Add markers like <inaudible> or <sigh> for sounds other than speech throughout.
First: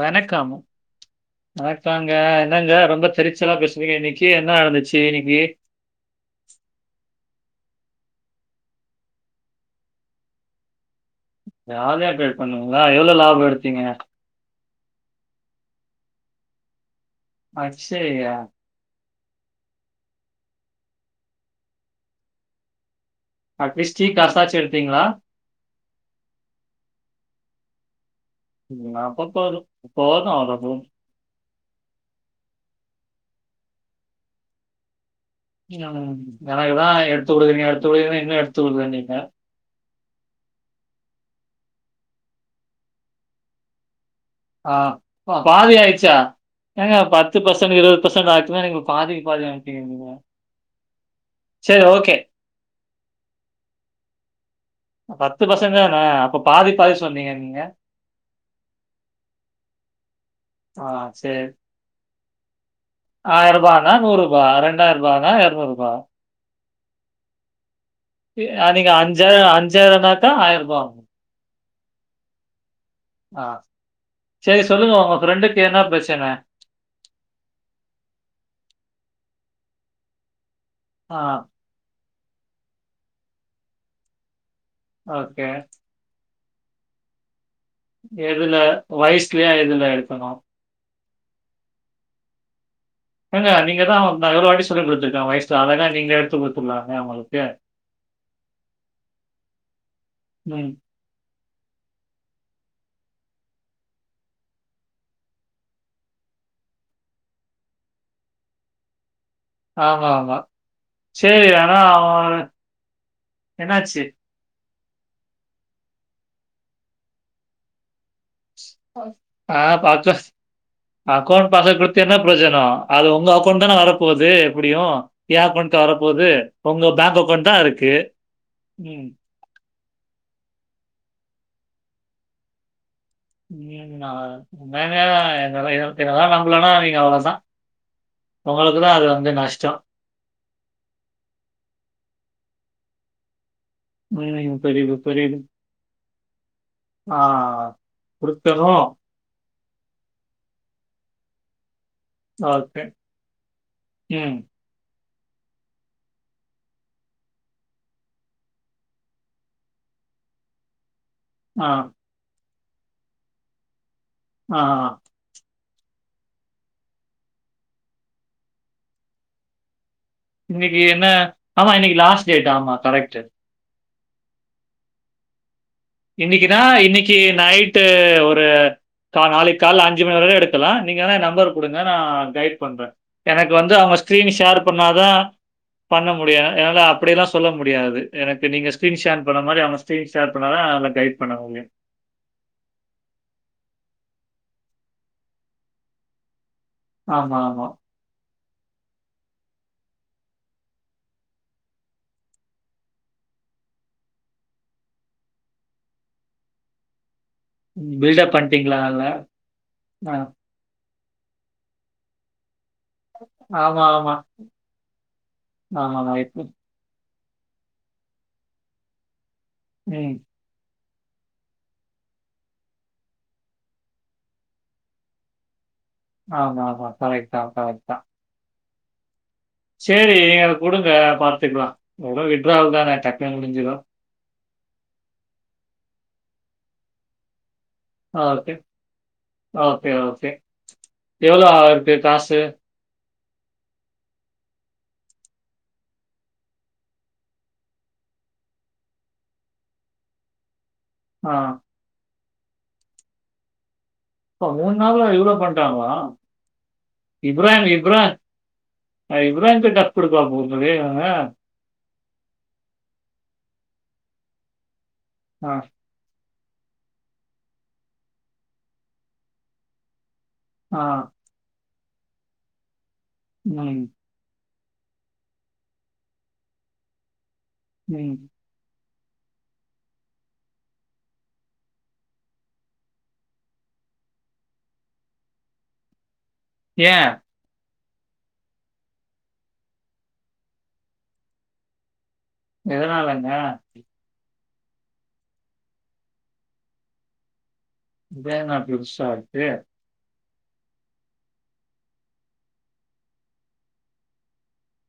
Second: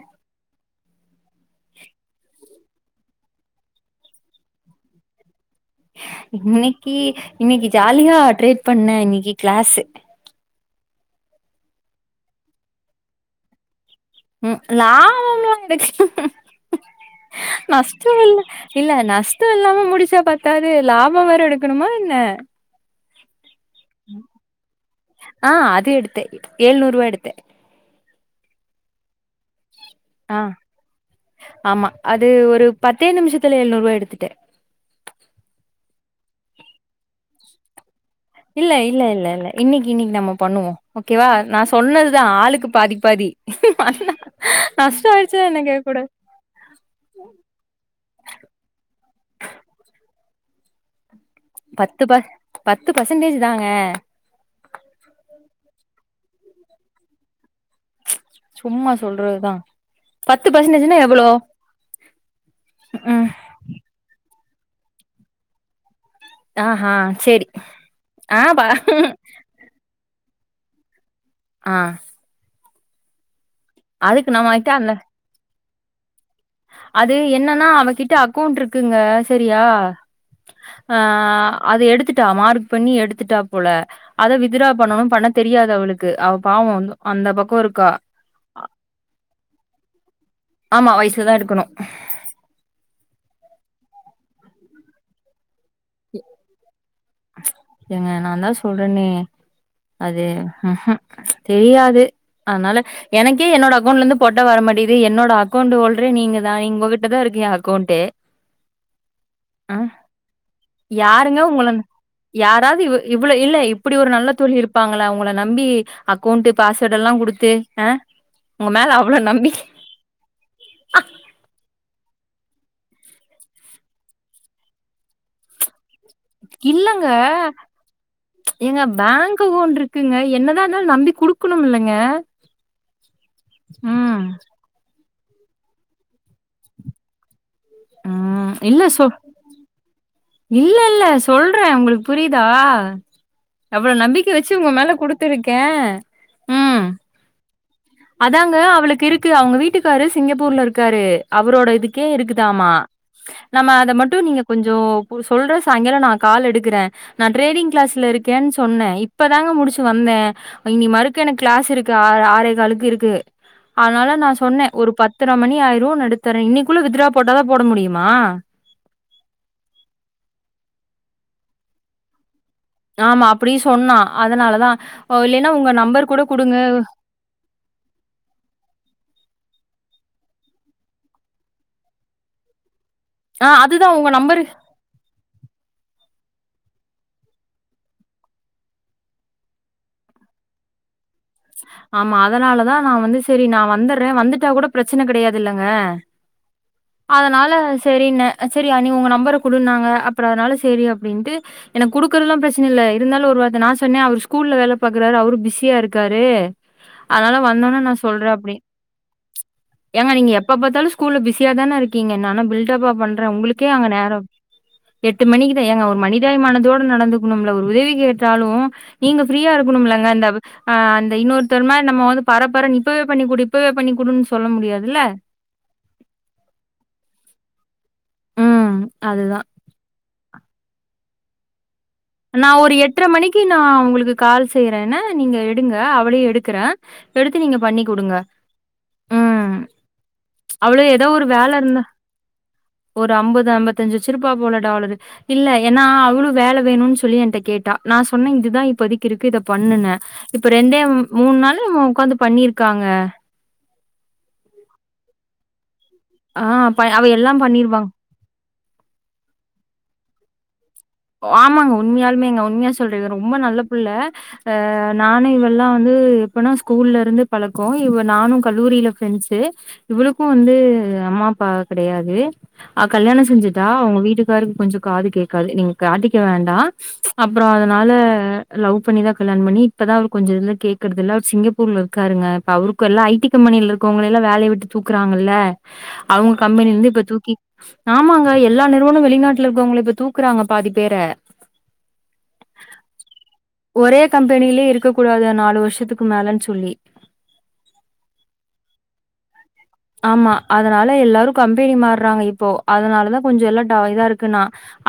வணக்கம் வணக்கோங்க என்னங்க ரொம்ப சிரிச் ச்சலா பேசுனீக இன்னிக்கு என்ன நட்ந்துச்சு இன்னிக்கு இன்னிக்கி ஜாலியா ட்ரேட் பண்ண இன்னிக்கு க்ளாஸ்ஸு ஜாலியா ட்ரேட் பண்ணூய்ங்களா எவ்ளோ லாபோ எடுத்தீங்க ம் லாபம்லா எடுக்ல நஷ்டோ அட்சயா! இல்ல இல்ல நஷ் டோ இல்லாம முடிச்சா பத்தாது லாபோ வேற எடுக்கணுமா என்ன அட்லீஸ்ட் டீ காசாச்சும் எடுத்தீங்களா? ஆ அது எடுத்தே எழுநூரூவா எடுத்தே ம் ஆ பத்தாது போதூ ஆ அது போதூ ஆமா அது ஒரு பத்தே நிமிஷத்துல எழ்நூறுவா எடுத்துட்டே ம் எனக்குதா எடுத்துக் குடுக்குறீங்க எடுத் இல்ல இல்ல இல்ல இல்ல இன்னிக்கு இன்னிக்கு நம்ம பண்ணுவோ ஓகேவா நா சொன்னதுதா ஆளுக்கு பாதி பாதி ஆ நஷ்டோ ஆயிடுச்சுனா என்ன பாதி கேக்க கூடாது ஆய்ச்சா ஏங்க பத்து பசன்ட் இருவது பசன்ட் ஆக்குனா நீங்க பாதிக்கு பாதி ஆக்கிட்டீங்க பத்து ப பத்து பசன்டேஜ் தாங்க பத்து பசங்க ஆ அப்ப பாதி பாதி சொன்னீங்க நீங்க சும்மா சொல்றதுதா பத்து பசன்டேஜ்னா எவ்ளோ ம் ஆயரூபானா நூறு பா ரெண்டாயிரூபானா எருநூரூபா ஆஹா செரி ஆ பா கா ஆயிரூபா ஆகு ஆ ஆ அதுக்கு சரி நம்மகிட்ட அந்த சொல்லுங்க உங்க ஃப்ரெண்டுக் என்ன ப்ரச்சன அது என்னன்னா அவகிட்ட அக்கௌண்ட்ருக்குங்க செரியா அ ஆ அது எடுத்துட் டா மார்க் பண்ணி எடுத்துட்டா போல அத வித் த்துரா பண்ணனு பண்ண ஓகே. தெரியாது அவளுக்கு அவ் பாவோ வந்து அந்த பக்கோ ஒரு எதுல வயசுலயா எது தா எடுக்கணு மா வயசுலதா எடுக்கணு ஏங்க நீங்க தா நா எவ்ளோ வாட்டி சொல்லி குடுத்துருக்க வயஸ் எ ஏங்க நான் தான் சொல்றேன்னே அது ம். தெரியாது அதனால எனக்கே என்னோட அக்கௌண்ட்லந்து போட்டா வர மாட்டிது என்னோட அக்கௌண்ட் ஹோல்டறே நீங்க தான் நீங் உகிட்டதான் இருக்கு ஏ அக்கௌண்ட்டே ஆமா ஆமா யாருங்க சரி ஆனா உங்களன் அவன் யாராவது இவ்வு இவ்வளவு இல்ல இப்புடி என்னாச்சு? ஒரு நல்ல தொழி இருப்பாங்களா உங்கள நம்பி அக்கௌண்ட்டு பாஸ்வேர்டல்லா குடுத்து ஆ ஆஹ் பாதே அக்கௌண்ட பாஸ்வோர்ட் குடுத்து என்னப் ப்ரோசினோ அது உங்க அக்கவுண்ட்க்கு தானே வரப்போது எப்புடியு என் அக்கவுண்ட் கா வரப் வரப்போது. உங்க இல்லங்க, பேங்க் ஏங்க ம். பேங்க் அகவுண்ட்ருக்குங்க என்ன ன்னால்தாலும் நம்பி குடுக்குணும் இல்லைங்க <unintelligible> ன எங்களால்லா எல் எங்களல்லா நம்பலனா நீங்க அவ்வளவுதான் ம் இல்ல உங்களுக்குதா சொ அது வந்து நஷ்டோ இல்ல இல்ல சொல்றேன் உங்களுக்கு புரியுதா எவ்வளவு நம்பிக்கை வச்சு ம். உங்க மேல புரியுது, புரியுது. குடுத்துருக்கேன் உம் ஆ அதாங்க குடுக்கணும். அவளுக்கு இருக்கு அவங்க வீட்டுக்காரு சிங்கப்பூர்ல இருக்காரு அவரோட இதுக் கே இருக்குதாமா ஓகே. நம்ம அத மட்டும் ம். நீங்க கொஞ்சோம் ஒரு சொல்ற சாயங்காலம் நான் கால் எடுக்குறேன் நான் ட்ரேடிங் கிளாஸ்ல இருக்கேன்னு சொன்னேன் இப்பதாங்க முடிச்சு வந்தே இ நி மறுக் க்கு எனக்கு ஆ, கிளாஸ் இருக்கு ஆறு காலுக் கிருக்கு அதனால நான் ஆ. சொன்னே ஒரு பத்தர மணி ஆயி ட்டு நடுத்தறேன் இன்னிக்குள்ள வித்ட்ரா போட்டாதான் போட முடியுமா இன்னைக்கி என்ன ஆமா இன்னைக்கி லாஸ்ட் டேட் ஆமா கரெக்ட்டு. ஆமா அப்புடி சொன்னா அதனால தா ஓ இல்லைன்னா உங்க நம் இன்னைக்குன்னா இன்னைக்கு நைட்டு ஒரு க காளைக்கு காலைல அஞ்சு மணி வர எடுக்கலா நீங்க வேணா ஏ நம்பர் கொடுங்க நா கைட் பண்றே எனக்கு ஆஹ் வந்து அதுதான் அவ உங்க ஸ்கிரீன் நம்பரு ஷேர் பண்ணாதா பண்ண முடியு என்னால அப்படியெல்லாம் சொல்ல முடியாது எனக்கு நீங்க ஸ்கிரீன் ஷேர் பண்ண மாரி அவ ஷேர் பண்ணாதா லா கைய் ஆமா அதனாலதா நா வந்து சரி நா வந்துற வந்துட்டு கூட பிரச்சனை கெடையாதுல்லங்க ஆமா, அதனால ஆமா. சேரின்னே அ சரி நீ உங்க நம்பரை குடுனாங்க அப்பற அனால சரி அப்படின்ட்டு எனக்கு குடுக்குறதுல்லா பிரச்சனை இல்லை இருந்தாலு ஒரு வார்த்த நா சொன்னே அவர் ஸ்கூல்ல வேலை பாக்குறாரு அவரு பிஸியா இருக்காரு அனால வந்தொனே நா சொல்றே பில்டப் பண்ணிட்டீங்களா நல்லா? அ. அப்டிஏங்கா நீங்க எப்ப பாத்தாலு கூல்ல பிஸ் ஃப்ரியாதான இருக்கிங்க நல்லா பில்ட் எட்ப்பா பண்றே உங்களுக்கே ஆமா, அங்க ஆமா. நேரோ எட்டு மணிக்குதா ஏங்க ஒரு ஆமாமா. இப்ப மனிதாபிமானதோட நடந்து நம்மல ஒரு உதவி கேட்டாலு நீங்க ஃப்ரீயா இருக்கணும்லங்க ம். அந்த அவு ஆ அந்த இன்னொருத்தருமா நம்ம வந்து பரப்பற இப்பவே பண்ணி குடு இப்பவே பண்ணிக்குடுனு சொல்ல முடியாதில்ல ஆமாமா கரெக்ட்தா கரெக்ட்தா ம் அதுதா சேரி அத குடுங்க பாத்துக்கலா நா ஒரு எட்டரை மணிக்கு நா உங்களுக்கு கால் செய்யற என்ன நீங்க எடுங்க அவளயு எ எடுக்கிற எடுத்து நீங்க பண்ணி குடுங்க. ஆ ஓகே ம். ஓகே ஓகே அவளும் ஏதோ ஒரு எவ்ளோ வேல ஆகி இருந்தா இருக்கு காசு ஒரு அம்பது அம்பத்தஞ்சு வெச்சிருப்பா போல டாலரு இல்ல ஏனா அவுளு வேல வேணுனு சொ சொல்லி என்கிட்ட கேட்டா நா சொன்ன இதுதா இப்போதிக்கு இருக்கு இத பண்ணுன இப்ப ரெண்டே ஆ. மூண் நாள் இவன் ஒக்காந்து பண்ணிருக்காங்க அப்போ மூண் நாளா இவ்ளோ வந்ட்டாங்கலா ஹா ஆ, ப அவ எல்லாம் இப்ரான் பண்ணிருவாங்க. இப்ரான் இப்ராஹிங்கிட்ட குடு இதாகு ஆமாங் உண்மயாலுமேங் உண்மயா சொல்றீ ரொம்ப நல்ல புள்ள அ நானு ஆ, இவெல்லா வந்து ப்பனா ஸ்கூல்லருந்து பழக்கோ இவ நானு கல்லூரில ஃபிரண்ட்ஸ் இவளு க்கு வந்து ஆ. அம்மாப்பா கெடயாது அவ கல்யாணோ செஞ்சிட்டா ம், அவுங்க வீட்டுக்காரு கொஞ்சோ காது கேட்காது நீங் காட்டிக்க வேண்டா அப்றோ அதனால ம். லவ் பண்ணிதா கல்யாண பண்ணி இப்பதா அவர் கொஞ்ச கேக்குறதுல்ல அவர் சிங்கப்பூர்ல இருக்காருங்க இப்ப அவருக்கு எல்லா ஐ டி கம்பெனில இருக்கவங்களையெல்லா வேலைய விட்டு தூக்குறாங்கல்ல அவ்ங்க கம்பெனில இருந்து இப்ப ஏன்? தூக்கி ஆமாங்க எல்லா நிறுவன வெளிநாட்டுல இருக்கவ்ங்கல இப்ப தூக்குறாங்க பாதி பேர எதனாலங்க கம்பெனிலே இருக்க கூடாதுயா நாலு வர்ஷத்துக்கு மேலன் சொல்லி இதேனப் புதுசாருக்கு ஆமா அதனால எல்லாரு கம்பெனி மாறாங்க இப்போது அதனால தா கொஞ்சோ எல்லா டா இதா இருக்குனா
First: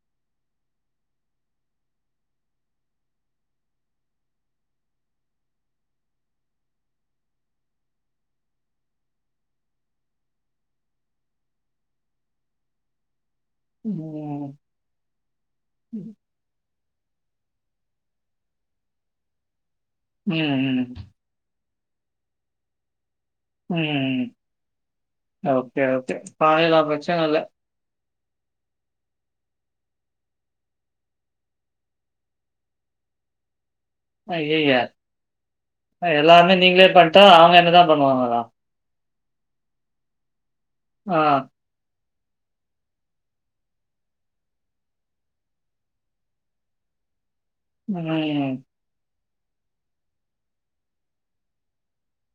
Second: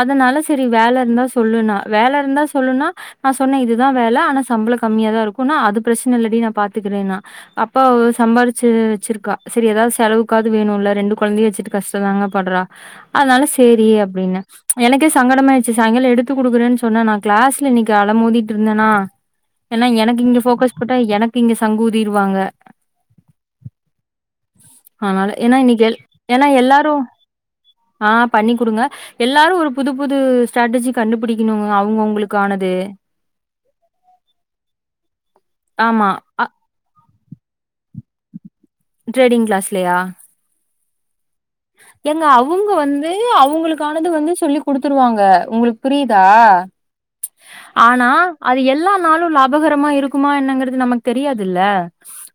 அதனால செரி வேல இருந்தா சொல்லுன்னா வேல இருந்தா சொல்லுன்னா நா சொன்னே இதுதா வேல ஆனா சம்பளோ கம்மியாக தா இருக்குன்னு அது பிரச்சனை இல்லா டி நா பாத்துக்கறேன்னா அப்பே சம்பாரிச்சு வெச்சிருக்கா செரி எதாவது செலவுக்காவது வேணுல்ல ரெண்டு கொழந்தைய வெச்சுட்டு கஷ்ட தாங்க பட்றா அதனால சேரி அப்டினே ம். எனக்கே சங்கடமா ஆயிருச்சு ம், சாயிங்காலோ எடுத்து குடுக்குறேன்னு சொ சொன்னே நா கிளாஸ்ல இன்னைக்கு அல மோதிட்டுருந்தனா ஏனா எனக்கு இங்க ஃபோக்கஸ் போட்டா ம். எனக்கு இங்கஸ் சங்கூதிருவாங்க உம் உம் ஏன்னா ஓகே இன்னைக்கு எல் ஓகே ஏன்னா பாயலா எல்லாரும் பிரச்சனல்ல ஆ பண்ணி குடுங்க எல்லாரு ஒரு புது புது ஸ்டேட்டஜி கண்டுபிடிக்கணுங்க அவுங்க அங்களுக்கானது ஐயேயே ஆமா அஹ் அ எல்லாமே நீங்களே பண் த்த அவங்க என்னதா பண்ணுவாங்களா ட்ரேடிங் கிளாஸ்லயா ஆஹ் ஏங்க அவங்க வந்து அவங்களுக்கானது வந்து சொல்லி குடுத்துருவாங்க உங்களுக்கு புரிதா ச் ஆனா ம். அது எல்லா நாளு லாக் அபகரமா இருக்குமா என்னங்கறது நமக்கு தெரியாதுல்ல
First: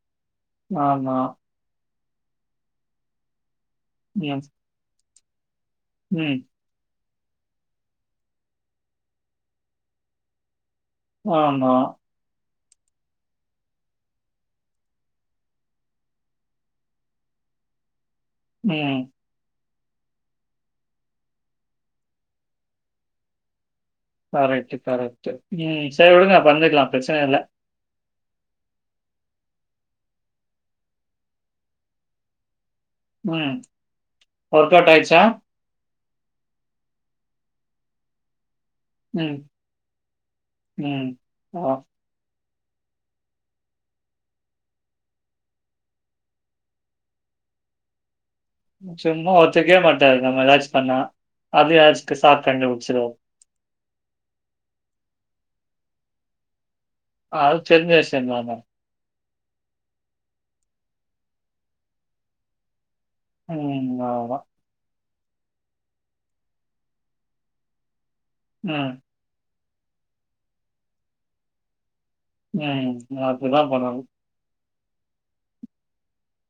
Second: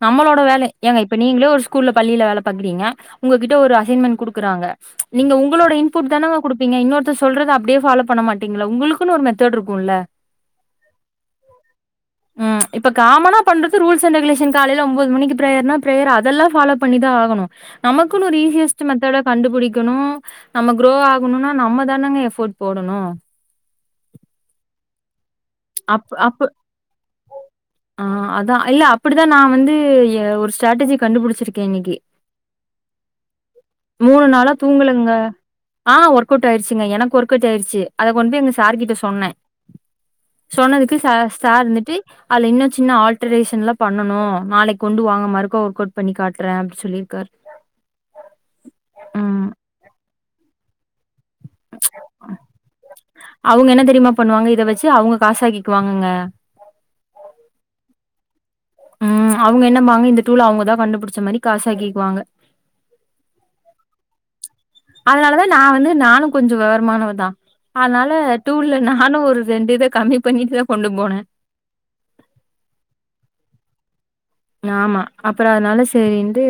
நம்மளோட வேல ஏங்க ஆமா. இப்ப நீங்களே ஒரு ஸ்கூல்லப் பள்ளியில வேலை பாக்றீங்க உங்ககிட்ட ஒரு அஸ் தின்மெண் ம், குடுக்கறாங்க நீங்க உங் உங்களோட இன்புட் தானங்க ம். குடுப்பீங்க இன்னொருத் சொல்றத அப்பிடியே ஃபாலோ பண்ண மாட்டீங்களா உங்களுக்குன்னு ஒரு மெத்தட் இருக்குல்ல ஆமா ம் இப்ப காமனா பண்றது ரூல்ஸ் அண்ட் ரெகுலேஷன் காலையில ஒம்போது மணிக்கு பிரேயர்னா பிரேயர் அதெல்ல ஃபாலோ பண்ணிதா ஆகனு நமக்குனு ஒரு ச்சு ம். மெத்தட கண்டுபுடிக் இருக்கணு நம்ம குரோ ஆகணுனா நம்ம தானேங்க எஃபோர்ட் போடணு ஆராட்சிக்கார உம் செரி அப் விடுங்க அப்ப பண்ணிக்கலா பிரச்சன இல்ல ஆ அதா இல்ல அப்படித்தா நா வந்து ஒரு ஸ்டேட்டஜி கண்டுபிடிச்சிருக்கே இன்னைக்கு ம். மூணு நாளா ஒர்க் அவுட் தூங்கலுங்க ஆயிடுச்சா? ஆ ஒர்க் அவுட் ஆயிடுச்சுங்க எனக்கு ஒர்க் அவுட் ஆயிடுச்சு அத கொண்டுபோய் மிஸ் சார்கிட்ட சொன்னே ம், சொன்னதுக்கு ம். ச சார் ஆ. இருந்துட்டு அதுல இன்னு சின்ன ஆல்டரேஷன்லா பண்ணணு நாளை கொண்டு வாங்க மர்கோ ஒர்க் அவுட் பண்ணி காட்டுறே அப்டி சொல்லிருக்கார் சும்மா ஒத்துகவே மாட்டாரு நம்ம ராஜ் சன்னா அவங்க என்ன தெரிமா பண்ணுவாங்க இத வச்சு அவங்க காசாகிக்குவாங்கங்க அது தெரிஞ்ச விஷயந்தான ம் அவங்க என்னபாங்க இந்த டூல அவங்கதா கண்டுபுடிச்ச மாறி காசாகிக்குவாங்க ம் அவ்ளதா அதனாலதா நா வந்து நானு கொஞ்சோ வெவரமானவ தா அதனால டூல்ல ம், நானு ஒரு ரெண்டு இத கம்மி பண்ணிட்டுதா கொண்டு போன ம் அப்டிதா பண்ணணு ஆமா அப்றோ அதனால சரிண்ட்டு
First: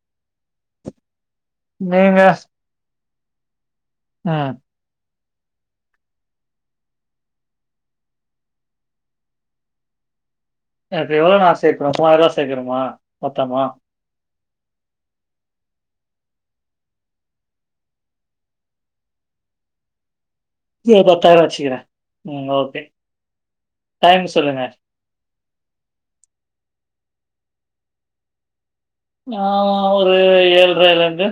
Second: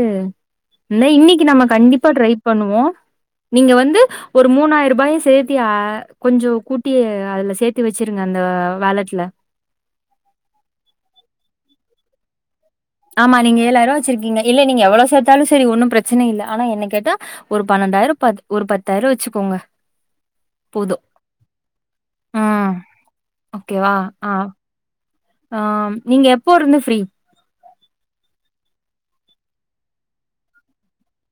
இன்னிக் கு நம்ம கண்டிப்பா நீங்க? ட்ரை பண்ணுவோ நீங்க வந்து ஒரு ம். மூணாயிரூபாய சேத்தி கொஞ்சோ கூட்டி அதுல சேத்தி வச்சிருங்க அந்த வாலட்ல அது எவ்ளோ நா சேக்கனு மூவாயிருவா சேக்கனு ஆமா நீங்க ஏழாயிரூவா வச்சிருக்கீங்க இல்ல நீங்க எவ்வளோ சேத்தாலு சரி ஒன்னு பிரச்சன இல்லை ஆனா என்ன கேட்டா ஒரு பன்னெண்டாயிரோ ப ஒரு பத்தாயிரோ வச்சுக்கோங்க போதும். பத்தாயிரோ வச்சுக்கிற ஆ ம் ஓகே ஓகேவா? டைம் ஆ சொல்லுங்க ஆ நீங்க எப்போ இருந்து ஃப்ரீ ஆ ஒரு ஏழ்ரைல இருந்து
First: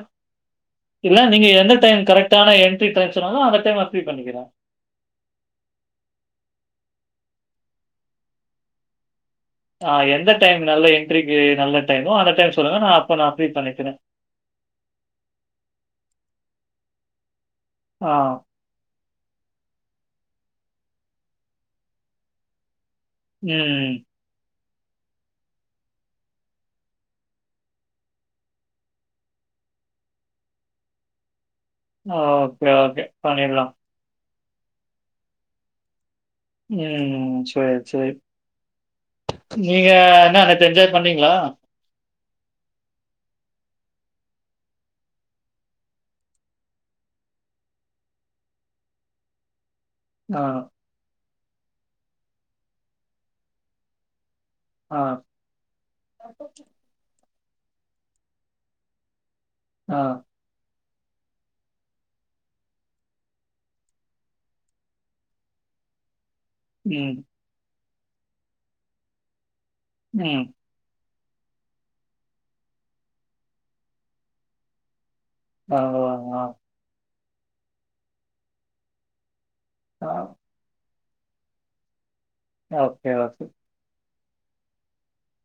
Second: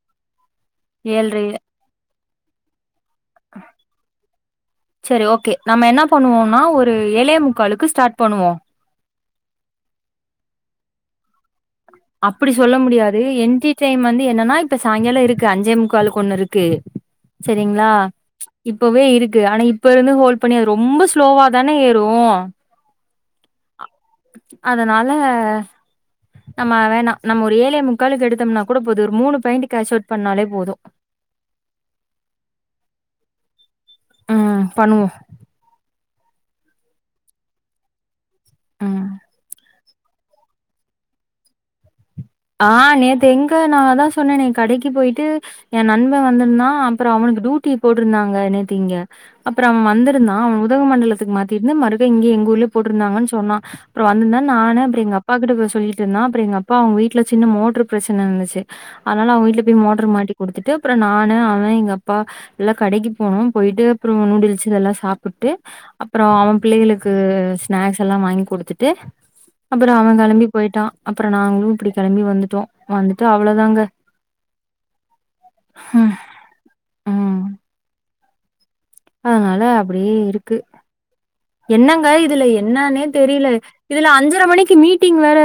இல்ல நீங்க எந்த டைம் கரெக்ட் டான என்ட்ரி டக்ஸ் சரி ஓகே நம்ம என்ன பண்ணுவோனா ஒரு ஏழே முக்காளுக்கு ஸ்டார்ட் பண்ணுவோ ஆ எந்த டைம் நல்ல என்ட்ரிக்கு நல்ல டைமோ அந்த அப்படி டைம் சொல்ல சொல்லுங்க. நான் அப்ப முடியாது நான் ஃப்ரீ என்ட்ரி பண்ணிக்கிறேன். டைம் வந்து என்னனா இப்ப சாயங்காலோ இருக்கு அஞ்சே முக்கால்கு ஒண்ணு இருக்கு செரிங்ளா ஆ. இப்பவே இருக்கு ஆனா இப்ப இருந்து ஹோல் ப்பண்ணி அது ரொம்ப ஸ்லோவா தான ஏறு ம் அதனால நம்ம வேணா நம்ம ஒரு ஏழே முக்கால்க்கு எடுத்தம்னா கூட போது ஒரு மூணு பாயிண்ட் கேஷ் ஒளட் பண்ணாலே போது ஓகே ஓகே பண்ணிட்லா ம் பண்ணுவோ ம் சேரி சேரி ம். நீங்க என்ன நேத்து என்ஜாய் பண்ணீங்களா ஆ நேத்து எங்க நா தா சொன்னனே கடைக்கு போய்ட்டு எ நண்ப வந்துருந்தா அப்றோ அவனுக்கு டூட்டி போட்ருந்தாங்க நேத்து இங்க அப்றோ அவ வந்துருந்தா ஆ, அவன உதகமண்டலத்துக்கு மாத் திருந்த மறுக்க இங்க எங்க ஊர்லே போட்ருந்தாங்கன் சொன்னா அப்றோ வந்துந்தே நானு ஆ, அப்றோ எங்க அப்பாகிட்ட போய் சொல்லிட்ருந்தே அப்றோ எங்க அப்பா அவங்க வீட் ட்ல சின்ன மோட்டர் பிரச்சன இருந்துச்சு அனால அவங்கிட் திருப்பி ஆ. மோட்டர் மாட்டி கொடுத்துட்டு அப்புறோ நானு அவே எங்க அப்பா எல்லா கடைக்கு போனோம் போயிட்டு அப்புறோ நூடுல்ஸ் இது எல்லா சாப்டுட்டு அப்புறோ அவே பிள்ளைகளுக்கு ம், ஸ்னாக்ஸ் எல்லா வாங்கி் கொடுத்துட்டு அப்புறம் அவே ம். கெளம்பி போயிட்டா அப்புறோ நாங்களு இப்டி கெளம்பி வந்துட்டோ வந்துட்டு அவ்ளோதாங்க ஆ ம். ம். அதனால ஆ அப்டே இருக்கு என்னாங்க இ துல என்னானே ஓகே, ஓகே. தெரிலா இதுல அஞ்சு பத்தர மணிக்கு மீட்டிங் வேற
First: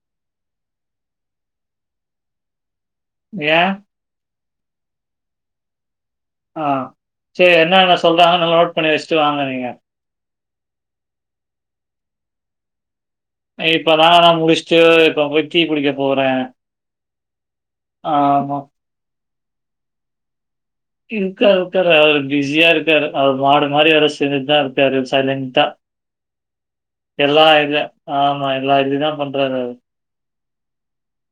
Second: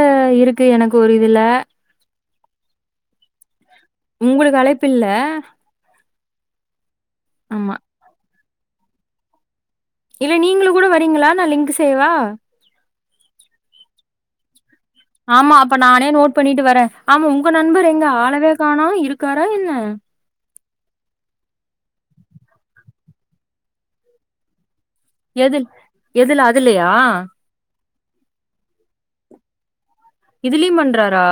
இருக்கு எனக்கு ஒரு இதுலா ஏ உங்குளுக்கு அழைப்பில்லே ஆ சேரி என்னானா சொல்றா நோட் பண்ணி வெச்சுட்டு வாங்க நீங்க இல்ல நீங்களு கூட வரீங்களா நா லிங்க் சேவா இப்பதான் நான் நான் முடிச்சுட்டு இப்ப போய் ஆமா டீ அப்ப குடிக்க நானே நோட் போறேன். பண்ணிட்டு வரே ஆமா உங்க நண்பர் எங்க ஆளவே ஆமா. காணோ இரு காரா யென்ன இர்க்கார் இர்க்காரு அவுரு பிஸியா இர்க்காரு அவுரு மாடு மாரி வேல செஞ்சிட்தா இ எது எதுலா அதுலயா எல்லா இது ஆமா எல்லா அப்படிதான் பண்றாரு அவரு இதிலேயும் பண்றாரா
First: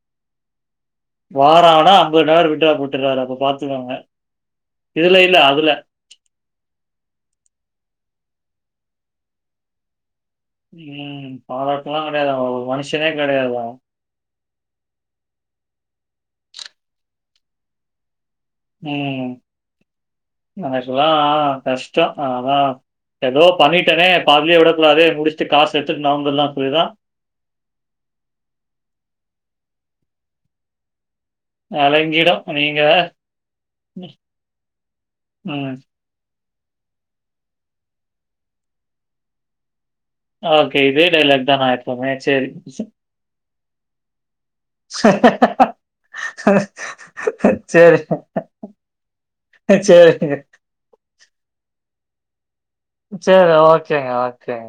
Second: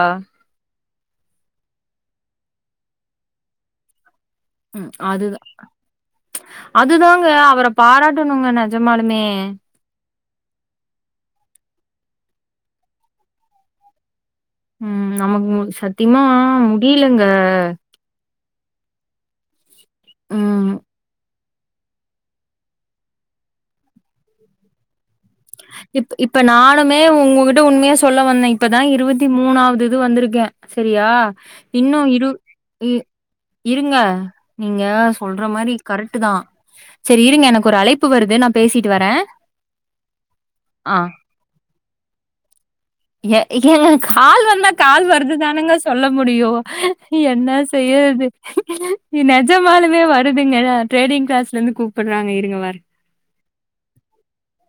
வாரம் ஆனா ஐம்பது நார் விட்றா கொடுத்துடுறாரு அப்ப பாத்துக்கோங்க உம் இதுல அதுல இல்ல, அதுதாங்க அவரை பாராட்டு போணுங்க நஜமாலுமே உம் பாராட்ட எல்லாம் கிடையாதா பங்ஷனே கிடையாதா உம் நமக்கு சத்தியமா முடியலங்க உம் ம் உனக்கெல்லாம் கஷ்டம் ஆனா ஏதோ பண்ணிட்டேனே பாதிலேயே விடக்கல அதே முடிச்சு இப்ப இப்ப நானுமே உங்ககிட்ட உண்மையா சொல்ல வந்தேன் இப்பதான் இருபத்தி மூணாவது இது வந்திருக்கேன் சரியா இன்னு இரு அலங்கிடும். நீங்க இ இருங்க நீங்க சொல்ற மாரி ம். கரெட்டு தா செரி இருங்க னக்கு ஒரு அழைப்பு வருது நா பேசிட்டு வரே ஓக்கே ஆ இதே டய்லாக் தா ஆய்போமே செரி ச ஏ ஏங்க கால் வந்தா கால் வருதுதானுங்க சொல்ல முடியும் என்ன சரி, செய்யற்து நெஜமாலுமே சரிங்க. வருதுங்க ட்ரேடிங் கிளாஸ்லிந்து கூப்பட்றாங்க இருங்க வர் சர் ஓக்கேங்க ஓக்கேங்